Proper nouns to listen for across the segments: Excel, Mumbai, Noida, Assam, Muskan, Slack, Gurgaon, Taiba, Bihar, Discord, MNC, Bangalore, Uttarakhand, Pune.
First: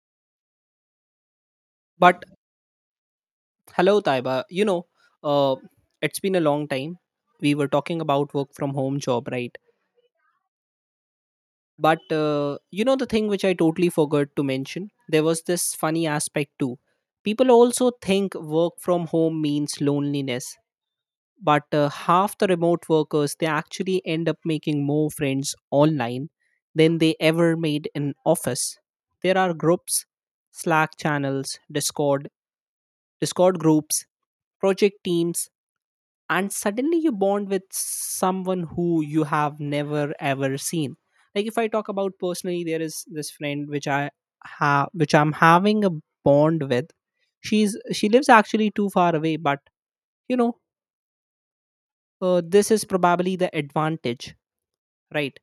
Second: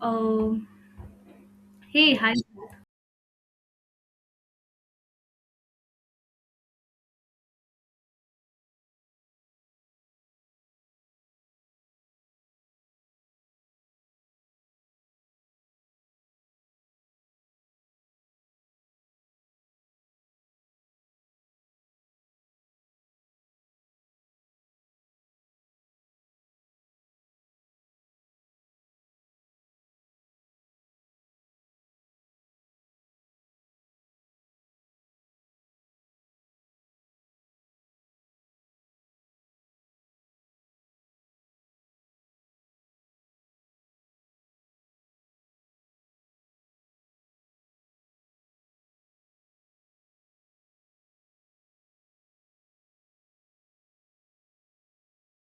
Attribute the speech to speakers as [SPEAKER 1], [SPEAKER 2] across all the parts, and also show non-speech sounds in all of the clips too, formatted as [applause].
[SPEAKER 1] Um, Hey,
[SPEAKER 2] But
[SPEAKER 1] hi.
[SPEAKER 2] hello, Taiba. Uh, it's been a long time. We were talking about work from home job, right? But the thing which I totally forgot to mention, there was this funny aspect too. People also think work from home means loneliness, but half the remote workers they actually end up making more friends online than they ever made in office. There are groups, Slack channels, Discord, Discord groups, project teams and suddenly you bond with someone who you have never ever seen like if I talk about personally there is this friend which I have which I'm having a bond with she lives actually too far away but you know this is probably the advantage, right,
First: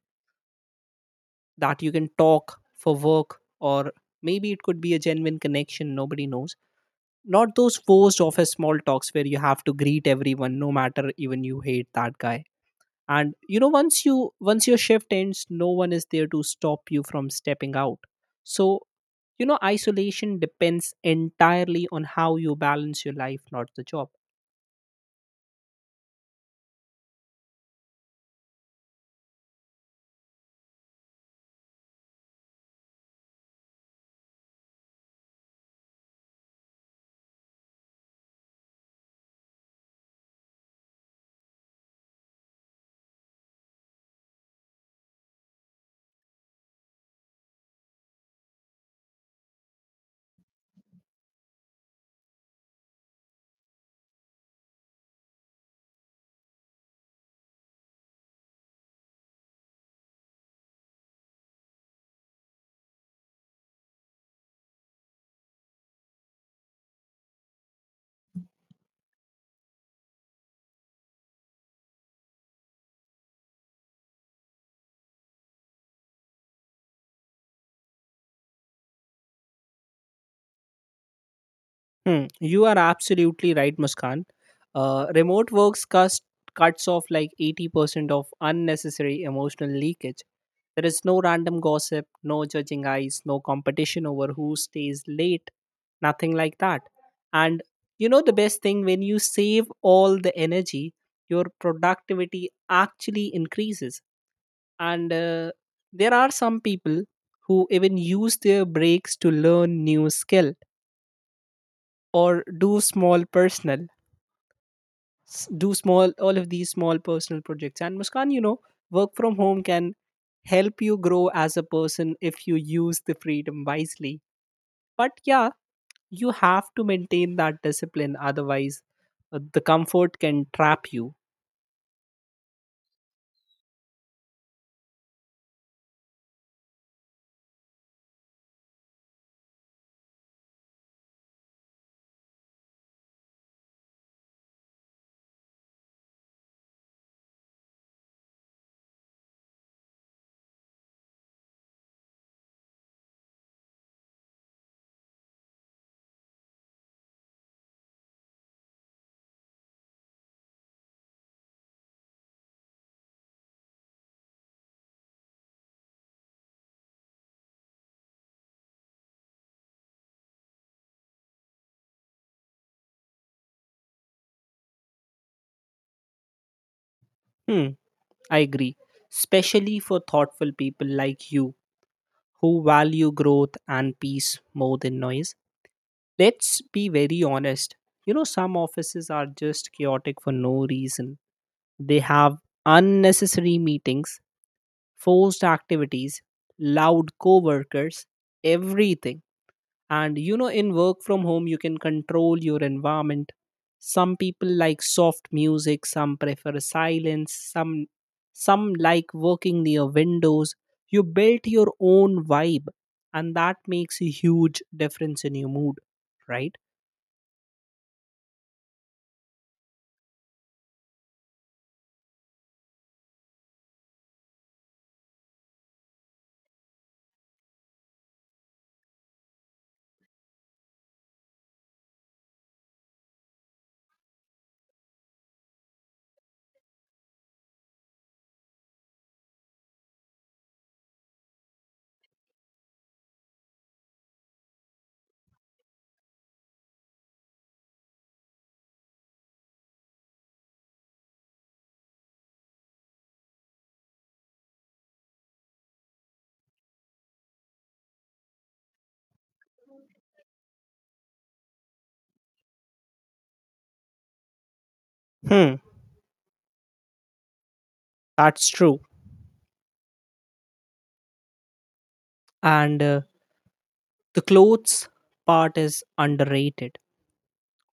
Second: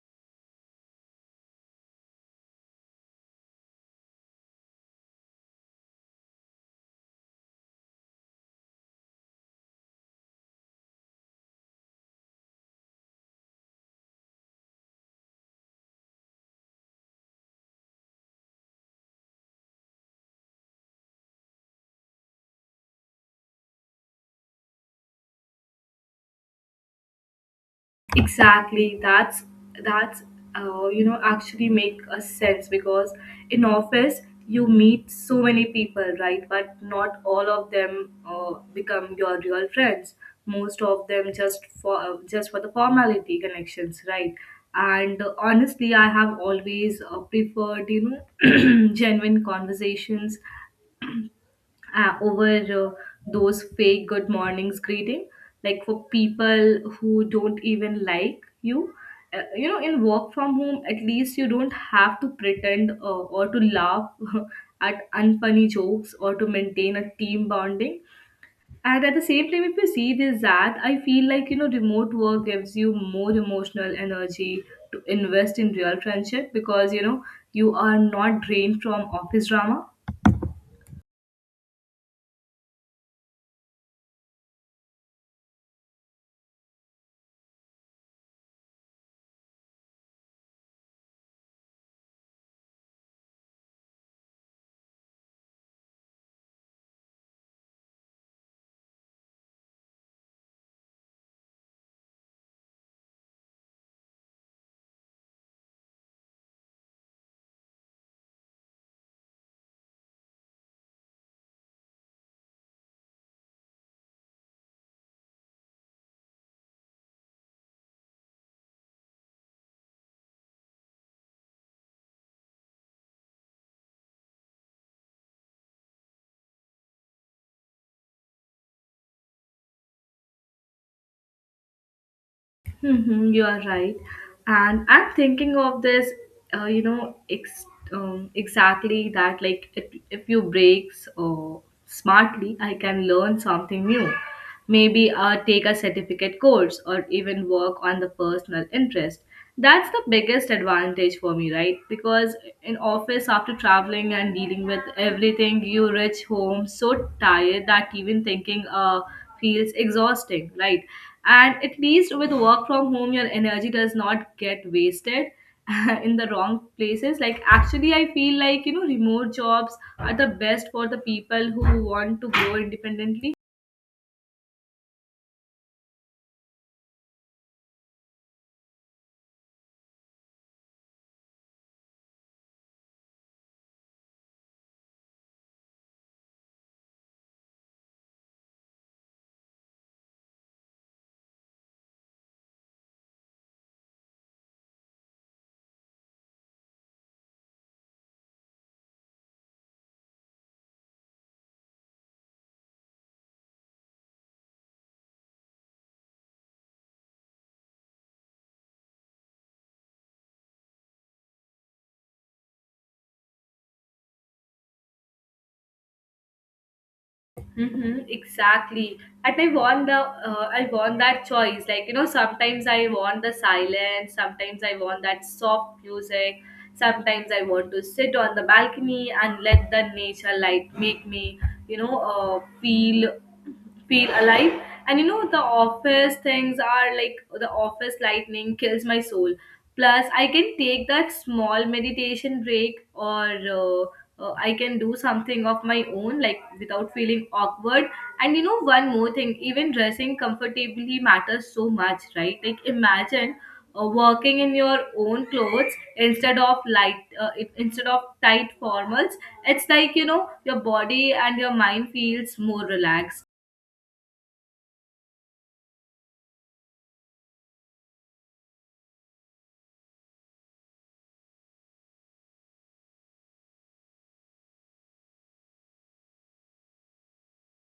[SPEAKER 2] that you can talk for work or maybe it could be a genuine connection, nobody knows. Not those forced office small talks where you have to greet everyone no matter even you hate that guy. And you know once your shift ends no one is there to stop you from stepping out. So you know isolation depends entirely on how you balance your life, not the job.
[SPEAKER 1] Exactly. That's actually make a sense, because in office you meet so many people, right? But not all of them become your real friends. Most of them just for the formality connections, right? And honestly, I have always preferred [clears throat] genuine conversations, over those fake good mornings greeting, like for people who don't even like you. Uh, you know in work from home, at least you don't have to pretend, or to laugh [laughs] at unfunny jokes, or to maintain a team bonding. And at the same time, if you see this, that I feel like remote work gives you more emotional energy to invest in real friendship, because you are not drained from office drama.
[SPEAKER 2] Hmm, you are absolutely right, Muskan. Remote works cuts off like 80% of unnecessary emotional leakage. There is no random gossip, no judging eyes, no competition over who stays late, nothing like that. And you know the best thing, when you save all the energy, your productivity actually increases. And there are some people who even use their breaks to learn new skill or do small all of these small personal projects. And Muskan, you know work from home can help you grow as a person if you use the freedom wisely. But yeah, you have to maintain that discipline, otherwise the comfort can trap you.
[SPEAKER 1] Hmm, you are right. And I'm thinking of this, uh, you know, ex- exactly that, like, if you breaks smartly, I can learn something new. Maybe take a certificate course or even work on the personal interest. That's the biggest advantage for me, right? Because in office, after traveling and dealing with everything, you reach home so tired that even thinking feels exhausting, right? And at least with work from home, your energy does not get wasted [laughs] in the wrong places. Like, actually, I feel like, remote jobs are the best for the people who want to grow independently.
[SPEAKER 2] Hmm, I agree, especially for thoughtful people like you who value growth and peace more than noise. Let's be very honest, you know some offices are just chaotic for no reason. They have unnecessary meetings, forced activities, loud coworkers, everything. And you know, in work from home, you can control your environment. Some people like soft music, some prefer silence, some like working near windows. You built your own vibe, and that makes a huge difference in your mood, right?
[SPEAKER 1] Mm-hmm, exactly. And I want that choice. Like, sometimes I want the silence. Sometimes I want that soft music. Sometimes I want to sit on the balcony and let the nature light make me, you know uh, feel feel alive. And the office things are like, the office lightning kills my soul. Plus I can take that small meditation break, or uh, I can do something of my own, like, without feeling awkward. And one more thing, even dressing comfortably matters so much, right? Like, imagine working in your own clothes, instead of tight formals. It's like, your body and your mind feels more relaxed.
[SPEAKER 2] Hmm, that's true. And the clothes part is underrated.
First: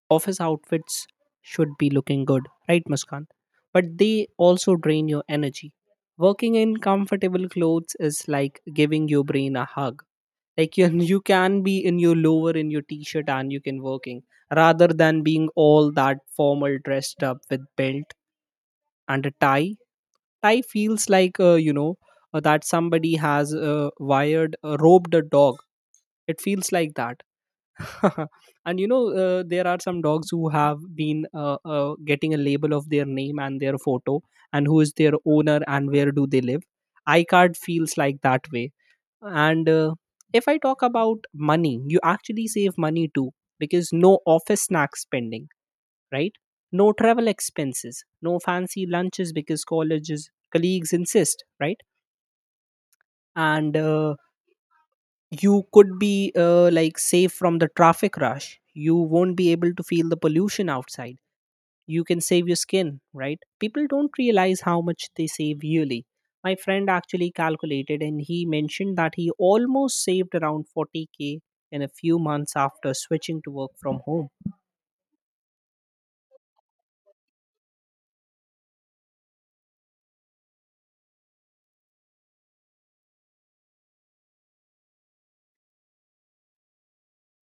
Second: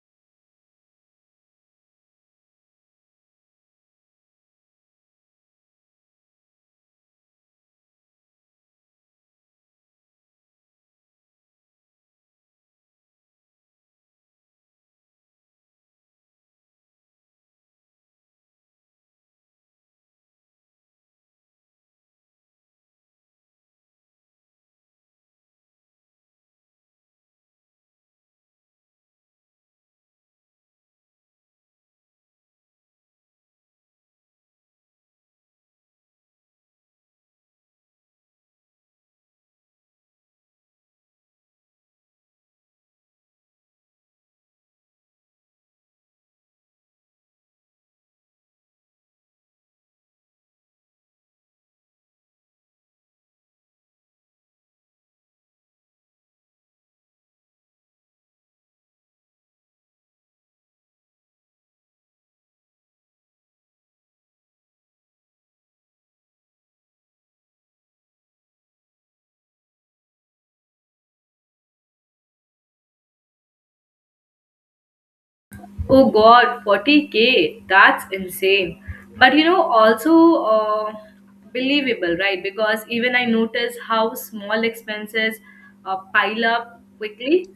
[SPEAKER 2] Office outfits should be looking good, right, Muskan? But they also drain your energy. Working in comfortable clothes is like giving your brain a hug. Like you, [laughs] you can be in your lower in your t-shirt and you can working rather than being all that formal dressed up with belt and a tie. Tie feels like that somebody has wired, roped a dog. It feels like that. [laughs] And you know, there are some dogs who have been getting a label of their name and their photo and who is their owner and where do they live. Icard feels like that way. And if I talk about money, you actually save money too because no office snack spending, right? No travel expenses, no fancy lunches because colleges colleagues insist, right? And you could be like safe from the traffic rush, you won't be able to feel the pollution outside, you can save your skin, right? People don't realize how much they save yearly. My friend actually calculated and he mentioned that he almost saved around 40K in a few months after switching to work from home.
[SPEAKER 1] Oh God, 40K, that's insane. But also, believable, right? Because even I notice how small expenses pile up quickly,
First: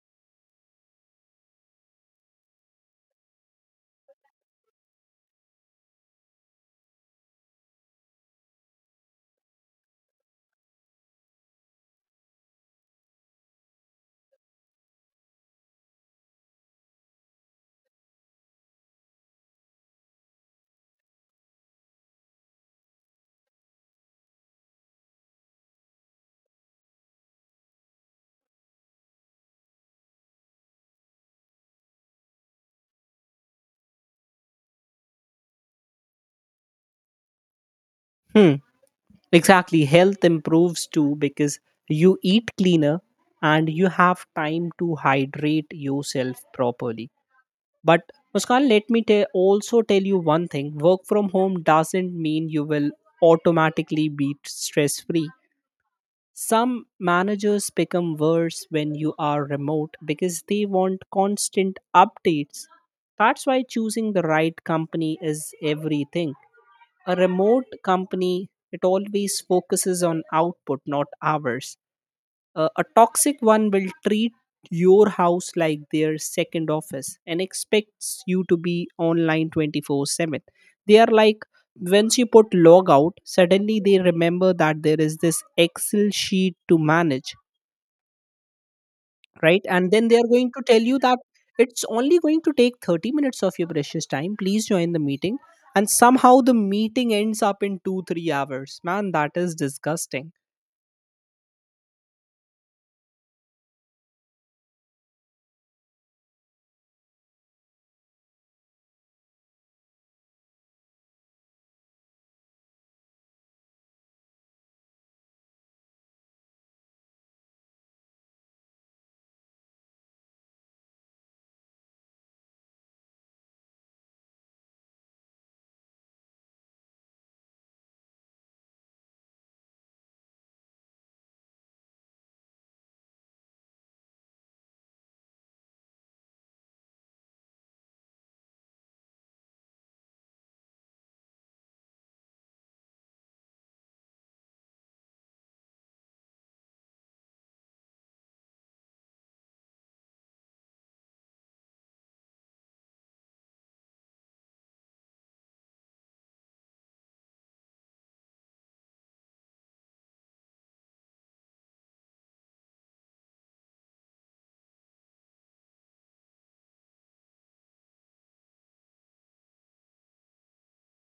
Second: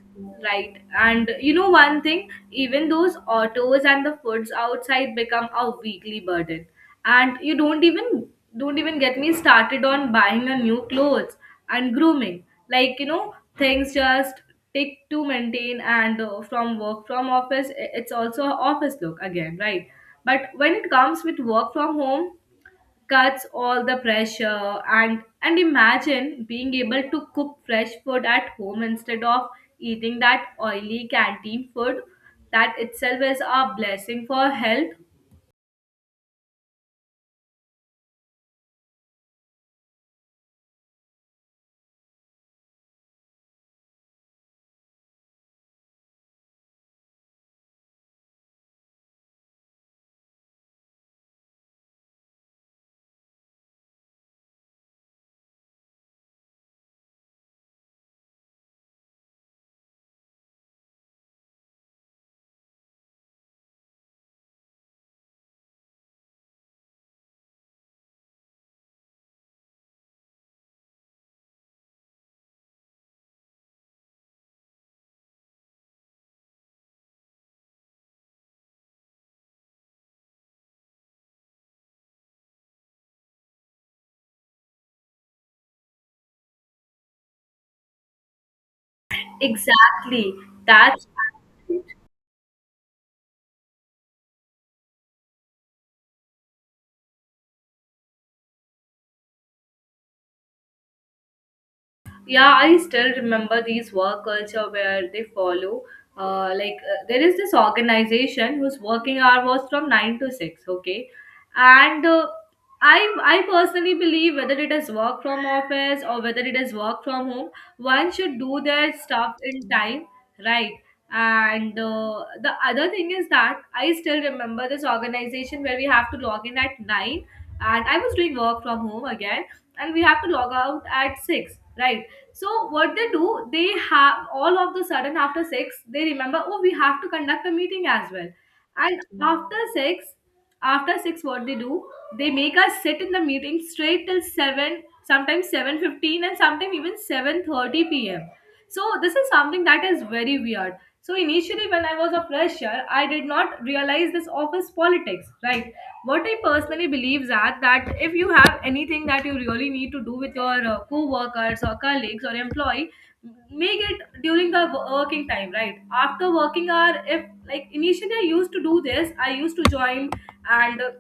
[SPEAKER 1] right? And one thing, even those autos and the foods outside become a weekly burden. And you don't even get me started on buying a new clothes and grooming. Like, things just take to maintain, and from work from office, it's also a office look again, right? But when it comes with work from home, cuts all the pressure. And imagine being able to cook fresh food at home instead of eating that oily canteen food, that itself is a blessing for health.
[SPEAKER 2] Hmm, exactly. Health improves too because you eat cleaner and you have time to hydrate yourself properly. But Muskan, let me also tell you one thing, work from home doesn't mean you will automatically be stress free. Some managers become worse when you are remote because they want constant updates. That's why choosing the right company is everything. A remote company, it always focuses on output, not hours. A toxic one will treat your house like their second office and expects you to be online 24/7. They are like, once you put log out, suddenly they remember that there is this Excel sheet to manage, right? And then they are
[SPEAKER 1] Exactly.
[SPEAKER 2] going to tell you
[SPEAKER 1] that's
[SPEAKER 2] that it's only going to take 30 minutes of your precious time. Please join the meeting. And somehow the meeting ends up in two, 3 hours. Man, that is disgusting.
[SPEAKER 1] Yeah, I still remember these work culture where they follow, like, there is this organization whose working hour was from 9 to 6. Okay. And i I personally believe, whether it is work from office or whether it is work from home, one should do their stuff in time, right? And the other thing is that I still remember this organization where we have to log in at 9, and I was doing work from home again, and we have to log out at 6, right? So what they do, they have, all of the sudden after six, they remember, oh, we have to conduct a meeting as well. And after six, what they do, they make us sit in the meeting straight till seven, sometimes 7:15, and sometimes even 7:30 p.m. So this is something that is very weird. So initially, when I was a fresher, I did not realize this office politics, right? What I personally believe is that if you have anything that you really need to do with your co-workers or colleagues or employee, make it during the working time, right? After working hour, if, like, initially I used to do this, I used to join, and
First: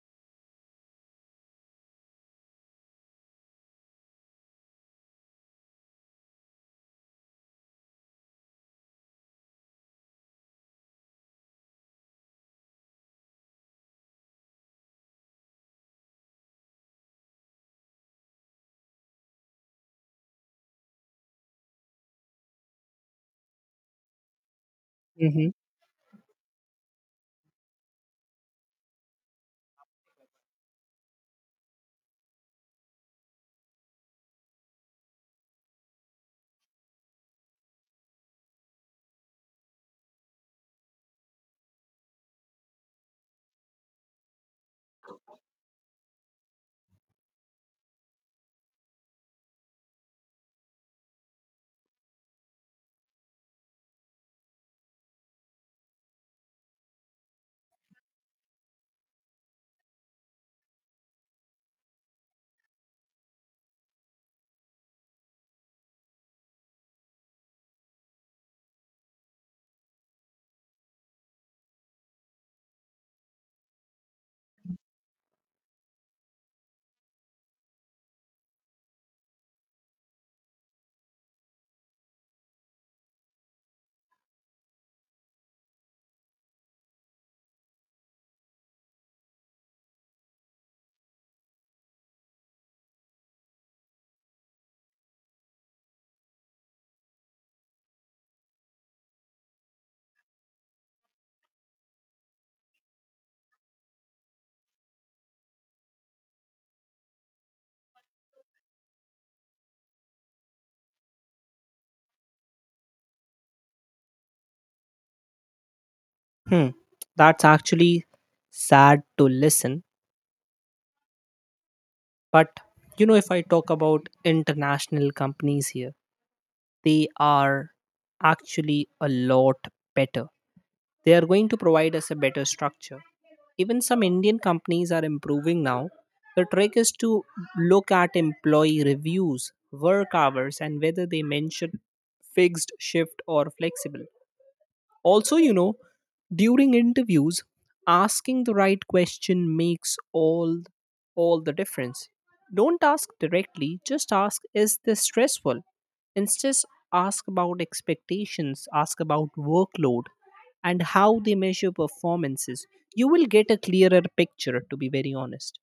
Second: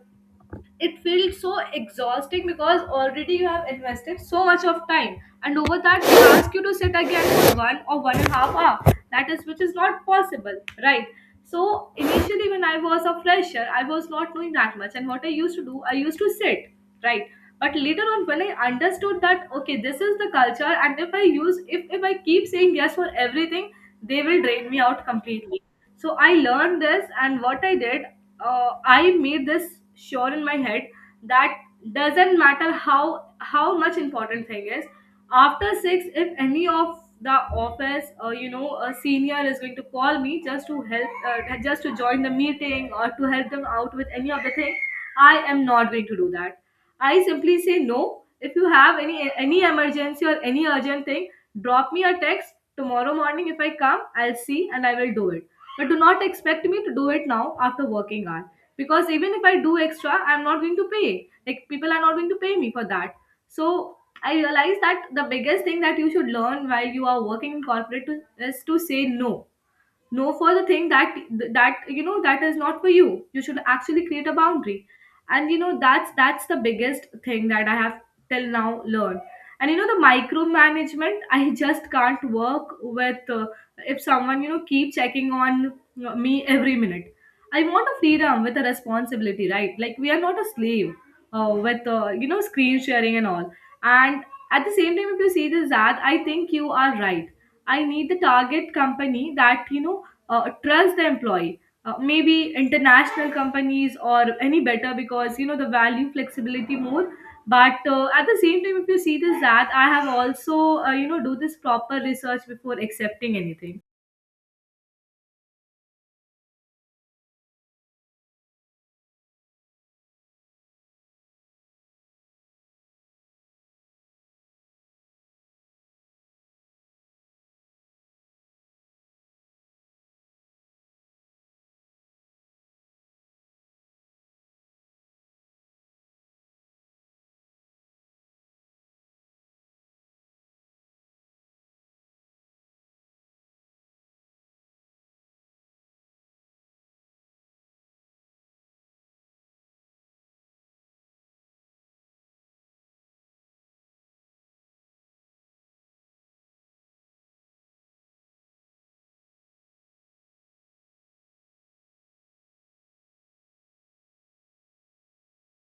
[SPEAKER 1] it felt so exhausting, because already you have invested so much of time, and over that they ask you to sit again for 1 or 1.5 hour, that is, which is not possible, right? So initially, when I was a fresher, I was not doing that much, and what I used to do, I used to sit, right? But later on, when I understood that okay, this is the culture, and if I keep saying yes for everything, they will drain me out completely. So I learned this, and what I did, I made this sure in my head, that doesn't matter how much important thing is, after six, if any of the office or a senior is going to call me, just to join the meeting, or to help them out with any of the thing, I am not going to do that. I simply say no. If you have any emergency or any urgent thing, drop me a text tomorrow morning, if I come, I'll see and I will do it. But do not expect me to do it now after working hour, because even if I do extra, I'm not going to pay. Like, people are not going to pay me for that. So I realized that the biggest thing that you should learn while you are working in corporate to, is to say no. No for the thing, that that is not for you. You should actually create a boundary. And that's the biggest thing that I have till now learned. And the micromanagement, [laughs] I just can't work with. If someone, keep checking on me every minute, I want a freedom with a responsibility, right? Like, we are not a slave with, screen sharing and all. And at the same time, if you see this ad, I think you are right. I need the target company that trusts the employee. Maybe international companies or any better, because the value flexibility more. But at the same time, if you see this, that I have also do this proper research before accepting anything.
[SPEAKER 2] Hmm, that's actually sad to listen. But you know, if I talk about international companies here, they are actually a lot better. They are going to provide us a better structure. Even some Indian companies are improving now. The trick is to look at employee reviews, work hours, and whether they mention fixed shift or flexible. Also, you know, during interviews, asking the right question makes all the difference. Don't ask directly, just ask is this stressful? Instead, ask about expectations, ask about workload and how they measure performances. You will get a clearer picture, to be very honest.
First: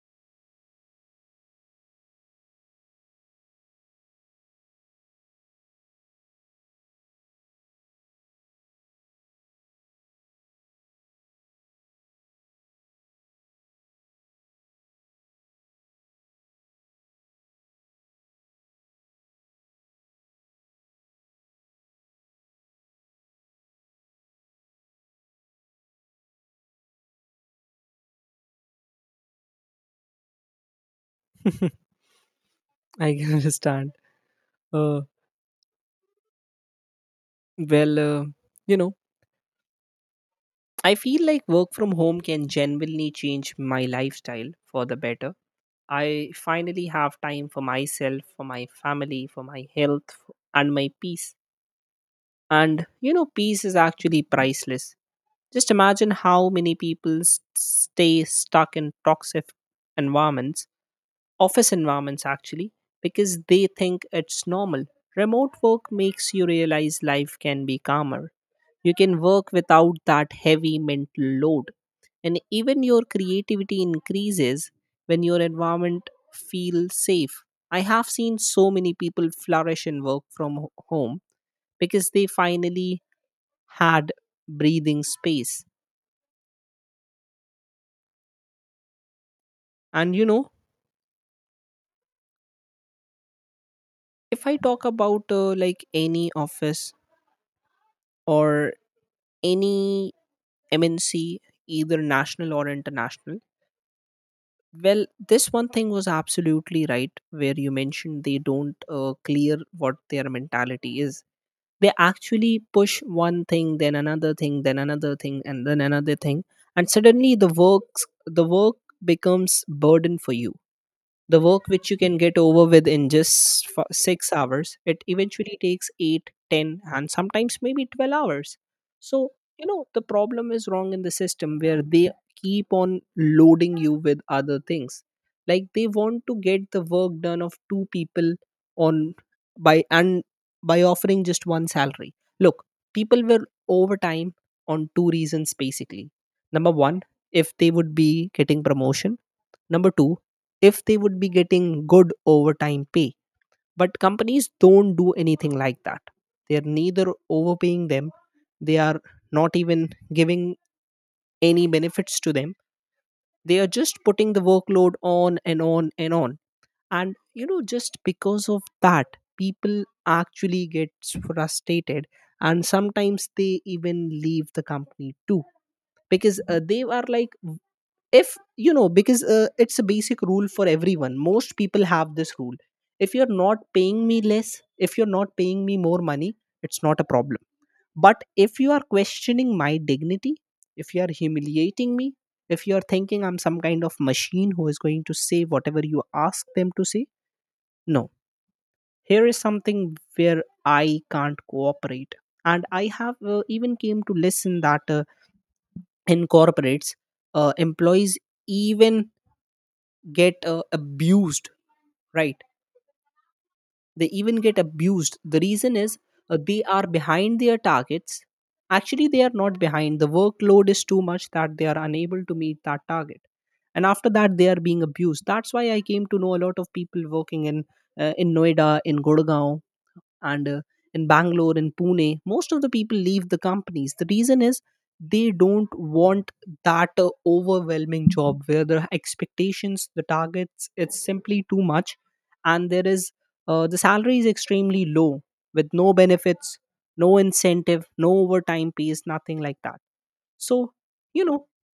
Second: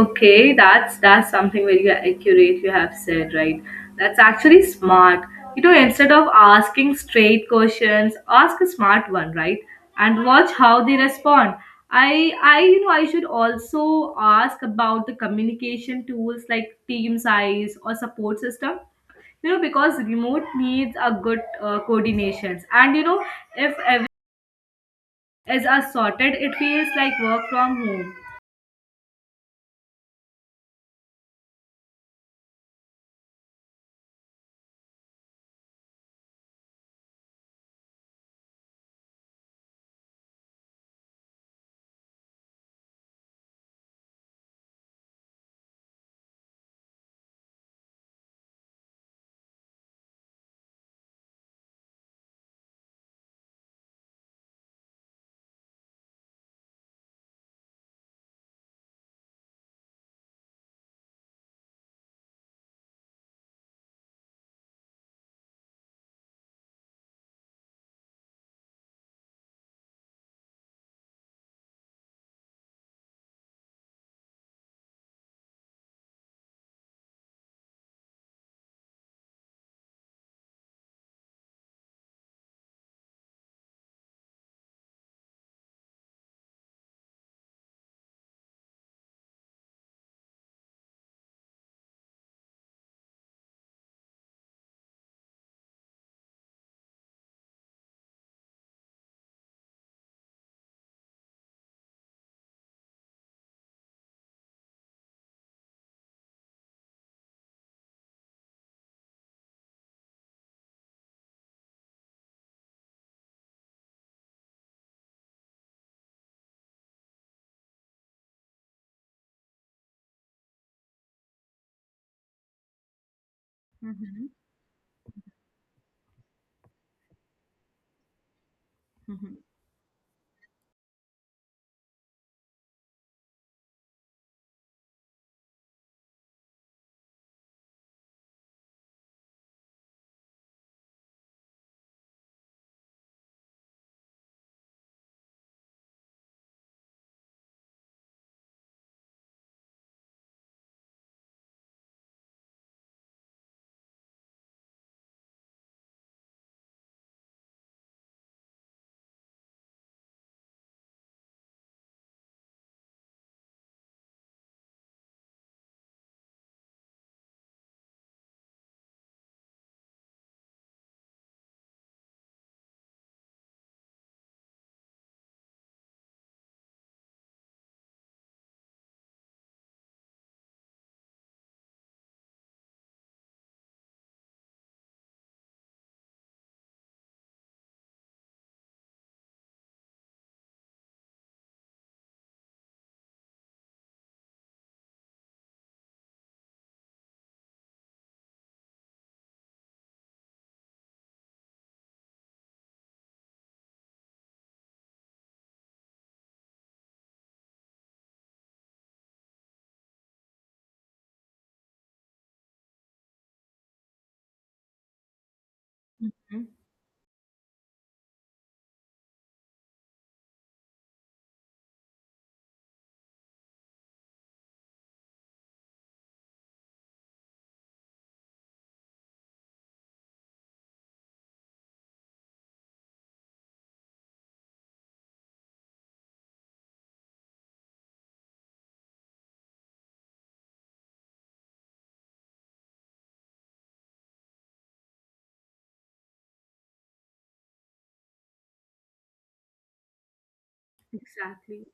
[SPEAKER 1] Okay, that's something very accurate you have said, right? That's actually smart. Instead of asking straight questions, ask a smart one, right? And watch how they respond. I you know I should also ask about the communication tools, like team size or support system. Because remote needs a good coordinations, and if everything is are sorted, it feels like work from home.
[SPEAKER 2] [laughs] I can understand. Uh, well, you know, I feel like work from home can genuinely change my lifestyle for the better. I finally have time for myself, for my family, for my health, and my peace. And you know, peace is actually priceless. Just imagine how many people stay stuck in toxic environments, office environments actually, because they think it's normal. Remote work makes you realize life can be calmer. You can work without that heavy mental load. And even your creativity increases when your environment feels safe. I have seen so many people flourish in work from home because they finally had breathing space. And you know, if I talk about like any office or any MNC, either national or international, well, this one thing was absolutely right where you mentioned they don't clear what their mentality is. They actually push one thing, then another thing, then another thing, and then another thing, and suddenly the work becomes burden for you. The work which you can get over with in just 6 hours, it eventually takes 8, 10, and sometimes maybe 12 hours. So,
[SPEAKER 1] Mhm.
[SPEAKER 2] you know, the problem is wrong in the system where they keep on loading you with other things. Like they want to get the work done of two people on by and by offering just one salary. Look, people were overtime on two reasons basically. Number one, if they would be getting promotion. Number two, if they would be getting good overtime pay. But companies don't do anything like that. They are neither overpaying them, they are not even giving any benefits to them. They are just putting the workload on and on and on. And, you know, just because of that, people actually get frustrated and sometimes they even leave the company too because they are like, if you know, because it's a basic rule for everyone, most people have this rule, if you're not paying me less, if you're not paying me more money, it's not a problem. But if you are questioning my dignity, if you are humiliating me, if you are thinking I'm some kind of machine who is going to say whatever you ask them to say, no. Here is something where I can't cooperate. And I have even came to listen that in corporates, employees even get abused, right? They even get abused. The reason is they are behind their targets. Actually they are not behind, the workload is too much that they are unable to meet that target. And after that they are being abused. That's why I came to know a lot of people working in Noida, in Gurgaon, and in Bangalore, in Pune, most of the people leave the companies. The reason is they don't want that overwhelming job where the expectations, the targets, it's simply too much. And there is the salary is extremely low with no benefits, no incentive, no overtime pays, nothing like that. So you know,
[SPEAKER 1] Exactly.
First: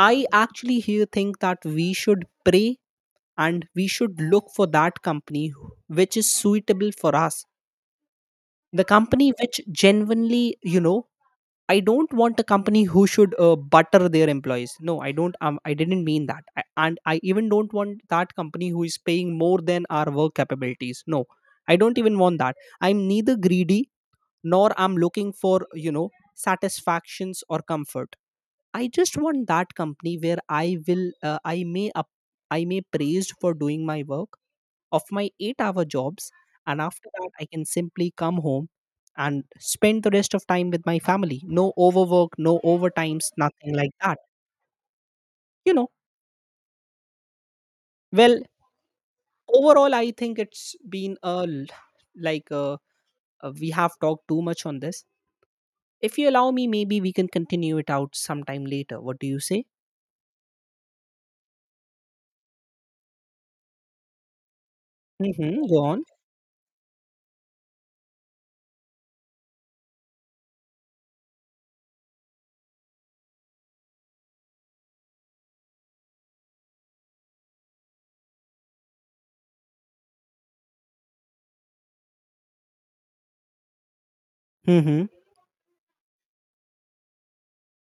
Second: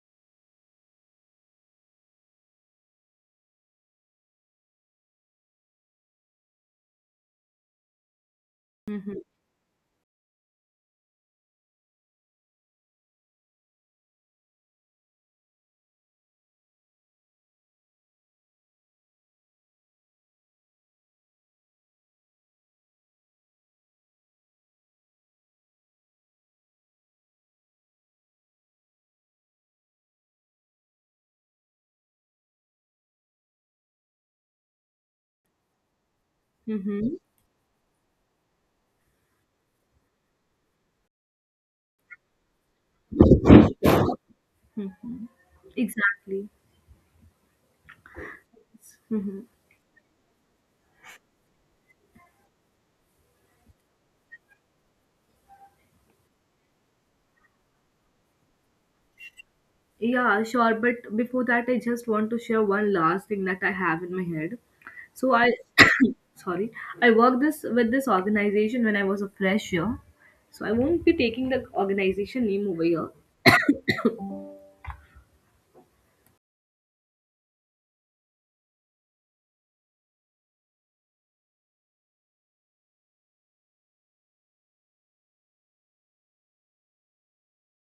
[SPEAKER 2] I actually here think that we should pray and we should look for that company which is suitable for us, the company which genuinely, you know, I don't want a company who should butter their employees, no I don't, I didn't mean that I, and I even don't want that company who is paying more than our work capabilities, no, I don't even want that. I'm neither greedy nor I'm looking for, you know, satisfactions or comfort. I just want that company where I will I may praised for doing my work of my 8-hour jobs. And after
[SPEAKER 1] Mm-hmm.
[SPEAKER 2] that I can simply come home and spend the rest of time with my family, no overwork, no overtimes, nothing like that, you know.
[SPEAKER 1] Exactly.
[SPEAKER 2] Well,
[SPEAKER 1] Mm-hmm.
[SPEAKER 2] overall I think it's been a l- like we have talked too much on this. If you allow me maybe we can continue it out sometime later, what do you say?
[SPEAKER 1] Yeah, sure. But before that, I just want to share one last thing that I have in my head. So I,
[SPEAKER 2] Mm-hmm, go on.
[SPEAKER 1] [coughs] sorry, I worked this with this organization when I was a fresher. So I won't be taking the organization name over here.
[SPEAKER 2] Mm-hmm.